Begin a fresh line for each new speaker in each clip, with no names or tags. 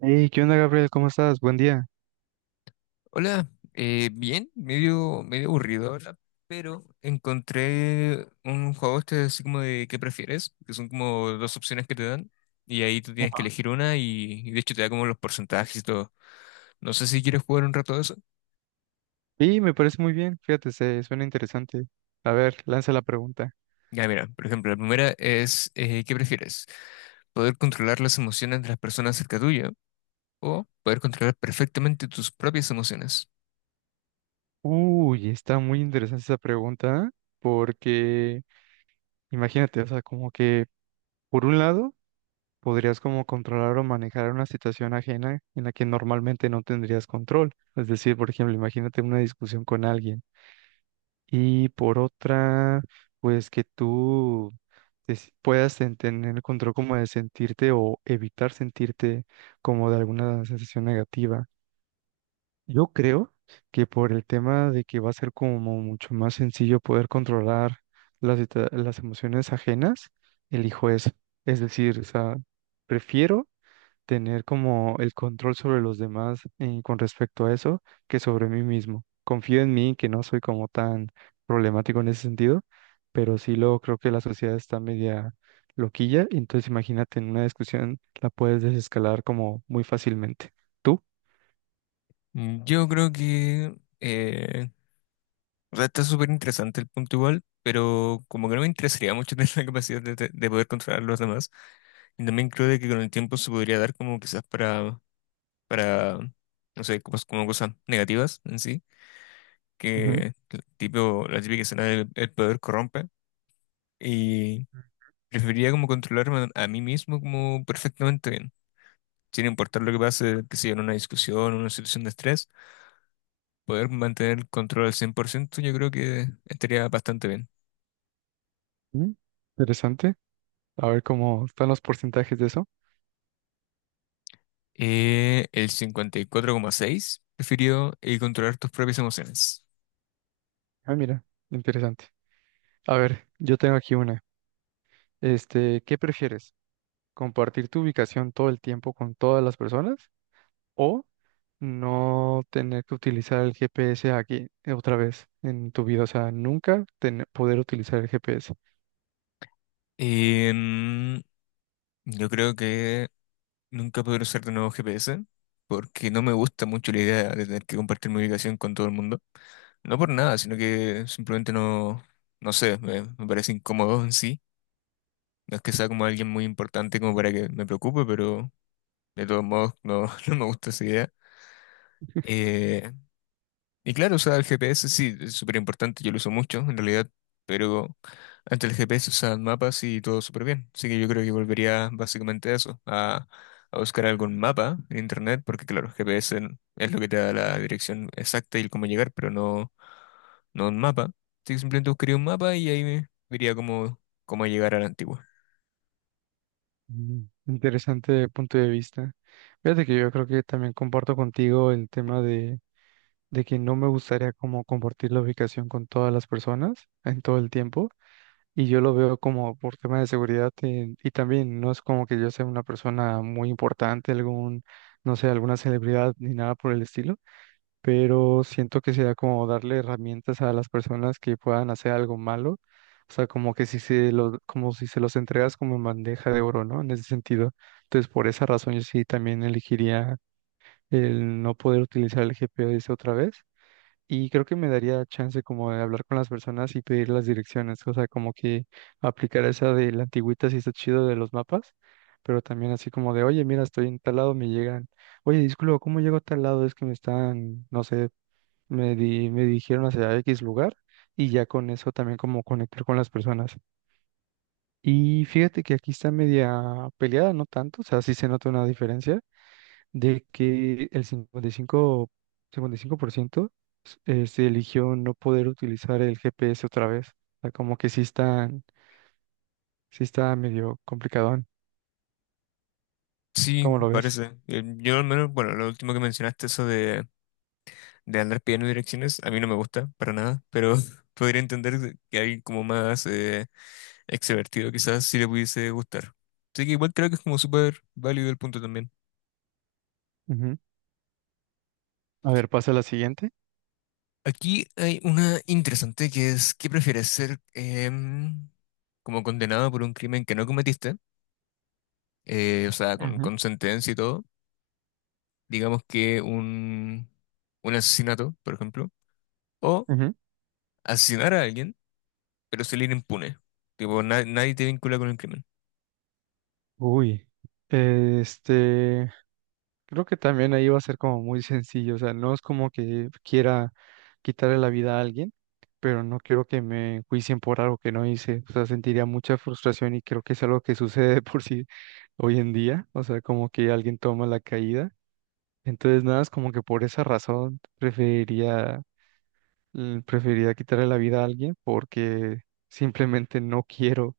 Hey, ¿qué onda, Gabriel? ¿Cómo estás? Buen día.
Hola, bien, medio aburrido ahora, pero encontré un juego este así como de ¿qué prefieres? Que son como dos opciones que te dan y ahí tú tienes que
Ajá.
elegir una y de hecho te da como los porcentajes y todo. No sé si quieres jugar un rato de eso.
Sí, me parece muy bien, fíjate, se suena interesante. A ver, lanza la pregunta.
Ya, mira, por ejemplo, la primera es ¿qué prefieres? ¿Poder controlar las emociones de las personas cerca tuya o poder controlar perfectamente tus propias emociones?
Uy, está muy interesante esa pregunta porque imagínate, o sea, como que por un lado podrías como controlar o manejar una situación ajena en la que normalmente no tendrías control. Es decir, por ejemplo, imagínate una discusión con alguien. Y por otra, pues que tú puedas tener el control como de sentirte o evitar sentirte como de alguna sensación negativa. Yo creo que por el tema de que va a ser como mucho más sencillo poder controlar las emociones ajenas, elijo eso. Es decir, o sea, prefiero tener como el control sobre los demás con respecto a eso que sobre mí mismo. Confío en mí, que no soy como tan problemático en ese sentido, pero sí lo creo que la sociedad está media loquilla, y entonces imagínate en una discusión la puedes desescalar como muy fácilmente. ¿Tú?
Mm, yo creo que eh, o sea, está súper interesante el punto igual, pero como que no me interesaría mucho tener la capacidad de poder controlar a los demás. Y también creo de que con el tiempo se podría dar como quizás para, no sé, como cosas negativas en sí,
Ujú,
que el tipo, la típica escena del el poder corrompe. Y preferiría como controlarme a mí mismo como perfectamente bien. Sin importar lo que pase, que sea en una discusión, en una situación de estrés, poder mantener el control al 100%. Yo creo que estaría bastante bien.
ujú. Interesante. A ver cómo están los porcentajes de eso.
El 54,6 prefirió controlar tus propias emociones.
Ah, mira, interesante. A ver, yo tengo aquí una. Este, ¿qué prefieres? ¿Compartir tu ubicación todo el tiempo con todas las personas o no tener que utilizar el GPS aquí otra vez en tu vida, o sea, nunca tener, poder utilizar el GPS?
Em, yo creo que nunca podré usar de nuevo GPS porque no me gusta mucho la idea de tener que compartir mi ubicación con todo el mundo. No por nada, sino que simplemente no, no sé, me parece incómodo en sí. No es que sea como alguien muy importante como para que me preocupe, pero de todos modos no, no me gusta esa idea. Eh, Y claro, o sea, el GPS sí es súper importante, yo lo uso mucho en realidad, pero antes el GPS usaban mapas y todo súper bien. Así que yo creo que volvería básicamente a eso, a buscar algún mapa en internet, porque claro, es lo que te da la dirección exacta y el cómo llegar, pero no, no un mapa. Así que simplemente buscaría un mapa y ahí me vería cómo, cómo llegar a la antigua.
Mm. Interesante punto de vista. Fíjate que yo creo que también comparto contigo el tema de que no me gustaría como compartir la ubicación con todas las personas en todo el tiempo. Y yo lo veo como por tema de seguridad, y también no es como que yo sea una persona muy importante, algún, no sé, alguna celebridad ni nada por el estilo, pero siento que sería como darle herramientas a las personas que puedan hacer algo malo, o sea, como que si se lo como si se los entregas como en bandeja de oro, ¿no? En ese sentido. Entonces, por esa razón yo sí también elegiría el no poder utilizar el GPS otra vez y creo que me daría chance como de hablar con las personas y pedir las direcciones, o sea, como que aplicar esa de la antigüita si está chido de los mapas. Pero también así como de, oye, mira, estoy en tal lado, me llegan. Oye, disculpa, ¿cómo llego a tal lado? Es que me están, no sé, me dirigieron hacia X lugar y ya con eso también como conectar con las personas. Y fíjate que aquí está media peleada, no tanto, o sea, sí se nota una diferencia de que el 55, 55% se eligió no poder utilizar el GPS otra vez. O sea, como que sí están, sí está medio complicadón.
Sí,
¿Cómo lo ves?
parece. Yo al menos, bueno, lo último que mencionaste, eso de andar pidiendo direcciones, a mí no me gusta para nada, pero podría entender que alguien como más extrovertido quizás sí le pudiese gustar. Así que igual creo que es como súper válido el punto también.
Ujú. A ver, pasa a la siguiente.
Aquí hay una interesante que es, ¿qué prefieres ser em, como condenado por un crimen que no cometiste? O sea,
Ujú,
con sentencia y todo. Digamos que un asesinato, por ejemplo. O
ujú.
asesinar a alguien, pero salir impune. Tipo, nadie te vincula con el crimen.
Uy, este, creo que también ahí va a ser como muy sencillo, o sea, no es como que quiera quitarle la vida a alguien, pero no quiero que me juicien por algo que no hice, o sea, sentiría mucha frustración y creo que es algo que sucede de por sí hoy en día, o sea, como que alguien toma la caída, entonces nada, es como que por esa razón preferiría, preferiría quitarle la vida a alguien porque simplemente no quiero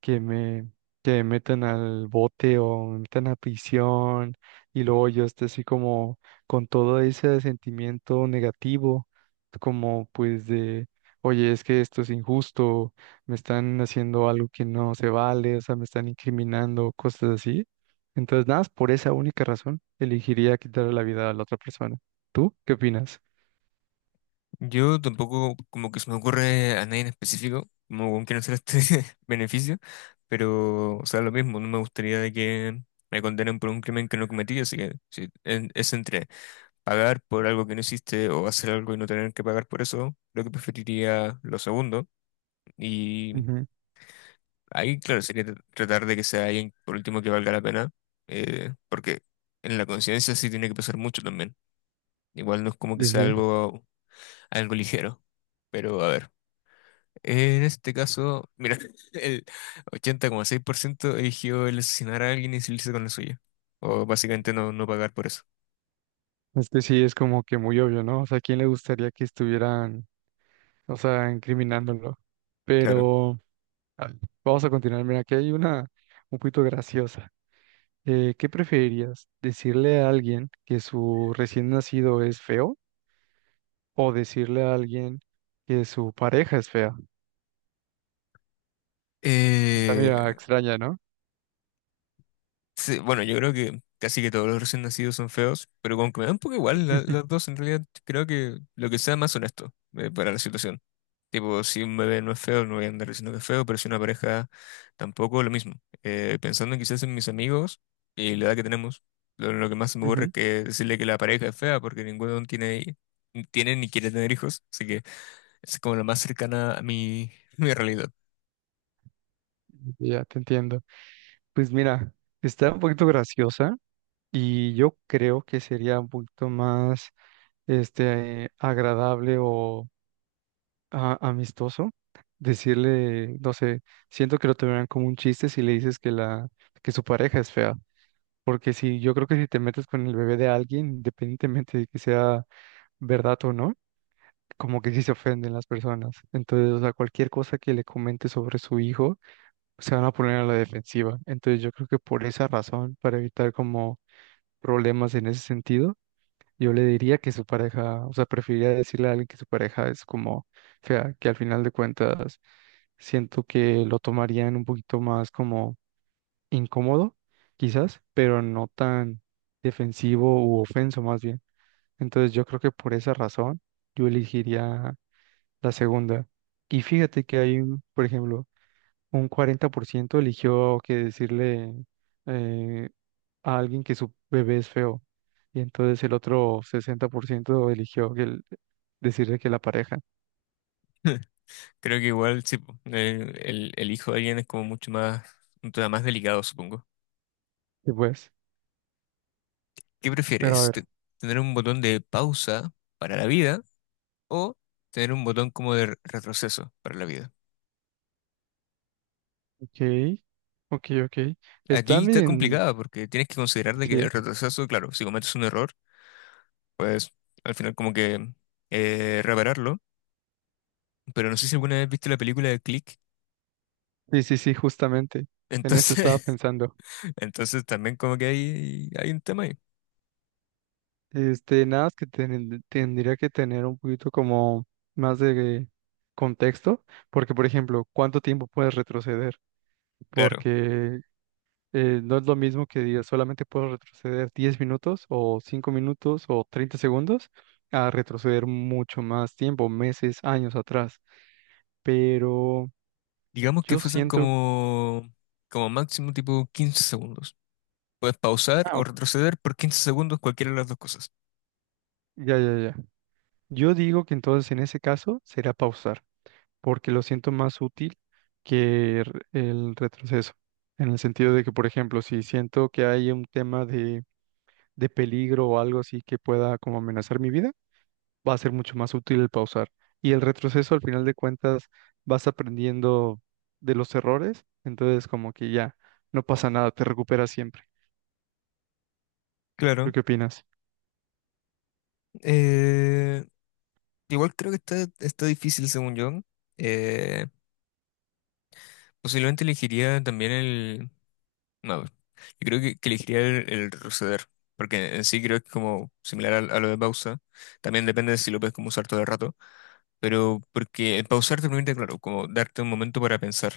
que me, que me metan al bote o me metan a prisión y luego yo esté así como con todo ese sentimiento negativo, como pues de, oye, es que esto es injusto, me están haciendo algo que no se vale, o sea, me están incriminando, cosas así. Entonces, nada, más por esa única razón, elegiría quitarle la vida a la otra persona. ¿Tú qué opinas?
Yo tampoco como que se me ocurre a nadie en específico, como con quién hacer este beneficio, pero, o sea, lo mismo, no me gustaría de que me condenen por un crimen que no cometí, así que si es entre pagar por algo que no hiciste o hacer algo y no tener que pagar por eso, creo que preferiría lo segundo, y
Ujú.
ahí, claro, sería tratar de que sea alguien por último que valga la pena, porque en la conciencia sí tiene que pesar mucho también, igual no es como que
Sí,
sea
sí.
algo, algo ligero, pero a ver. En este caso, mira, el 80,6% eligió el asesinar a alguien y salirse con la suya. O básicamente no, no pagar por eso.
Es que sí, es como que muy obvio, ¿no? O sea, ¿a quién le gustaría que estuvieran o sea, incriminándolo?
Claro.
Pero a ver, vamos a continuar. Mira, aquí hay una un poquito graciosa. ¿Qué preferirías? ¿Decirle a alguien que su recién nacido es feo o decirle a alguien que su pareja es fea? Está medio
Eh,
extraña, ¿no?
sí, bueno, yo creo que casi que todos los recién nacidos son feos, pero como que me da un poco igual las dos, en realidad creo que lo que sea más honesto para la situación. Tipo, si un bebé no es feo, no voy a andar diciendo que es feo, pero si una pareja tampoco, lo mismo. Pensando quizás en mis amigos y la edad que tenemos, lo que más se me ocurre es
Ujú.
que decirle que la pareja es fea porque ninguno tiene, tiene ni quiere tener hijos, así que es como la más cercana a mi, mi realidad.
Ya te entiendo. Pues mira, está un poquito graciosa y yo creo que sería un poquito más este agradable o amistoso, decirle, no sé, siento que lo tomarán como un chiste si le dices que la que su pareja es fea, porque si yo creo que si te metes con el bebé de alguien, independientemente de que sea verdad o no, como que sí se ofenden las personas. Entonces, o sea, cualquier cosa que le comente sobre su hijo, se van a poner a la defensiva. Entonces, yo creo que por esa razón, para evitar como problemas en ese sentido, yo le diría que su pareja, o sea, preferiría decirle a alguien que su pareja es como fea, que al final de cuentas siento que lo tomarían un poquito más como incómodo, quizás, pero no tan defensivo u ofenso más bien. Entonces yo creo que por esa razón yo elegiría la segunda. Y fíjate que hay, por ejemplo, un 40% eligió que decirle eh, a alguien que su bebé es feo. Y entonces el otro 60% eligió que decirle que la pareja.
Creo que igual, sí, po, el hijo de alguien es como mucho más, un tema más delicado, supongo.
Y pues,
¿Qué
pero a
prefieres?
ver,
¿Te- ¿Tener un botón de pausa para la vida o tener un botón como de retroceso para la vida?
ok, ok, ok. Está
Aquí está
bien,
complicada porque tienes que considerar de que el
sí,
retroceso, claro, si cometes un error, pues al final como que repararlo. Pero no sé si alguna vez viste la película de Click.
sí, sí, sí, justamente. En eso estaba
Entonces,
pensando.
entonces también como que hay un tema ahí.
Este, nada más que tendría que tener un poquito como más de contexto, porque por ejemplo, ¿cuánto tiempo puedes retroceder?
Claro.
Porque no es lo mismo que diga solamente puedo retroceder 10 minutos o 5 minutos o 30 segundos a retroceder mucho más tiempo, meses, años atrás. Pero
Digamos que
yo
fuesen
siento...
como, como máximo tipo 15 segundos. Puedes pausar
Ah,
o
ok,
retroceder por 15 segundos cualquiera de las dos cosas.
ya, ya, ya. Yo digo que entonces en ese caso será pausar, porque lo siento más útil que el retroceso. En el sentido de que, por ejemplo, si siento que hay un tema de peligro o algo así que pueda como amenazar mi vida, va a ser mucho más útil el pausar. Y el retroceso, al final de cuentas, vas aprendiendo de los errores, entonces como que ya no pasa nada, te recuperas siempre. ¿Tú
Claro.
qué opinas?
eh, Igual creo que está, está difícil según yo. Eh, Posiblemente elegiría también el... No, yo creo que elegiría el retroceder, porque en sí creo que es como similar a, lo de pausa, también depende de si lo puedes como usar todo el rato, pero porque el pausar te permite, claro, como darte un momento para pensar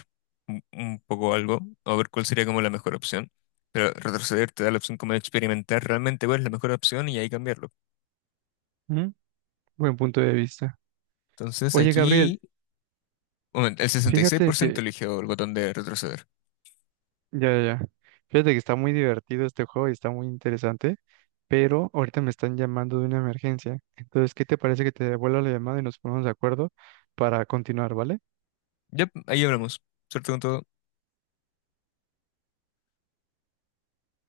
un poco algo, o ver cuál sería como la mejor opción, pero retroceder te da la opción como de experimentar realmente cuál es la mejor opción y ahí cambiarlo.
Mm, Buen punto de vista.
Entonces
Oye, Gabriel,
aquí, bueno, el
fíjate
66%
que,
eligió el botón de retroceder.
ya, ya, ya, fíjate que está muy divertido este juego y está muy interesante, pero ahorita me están llamando de una emergencia. Entonces, ¿qué te parece que te devuelva la llamada y nos ponemos de acuerdo para continuar, vale?
Ya, ahí hablamos. Suerte con todo.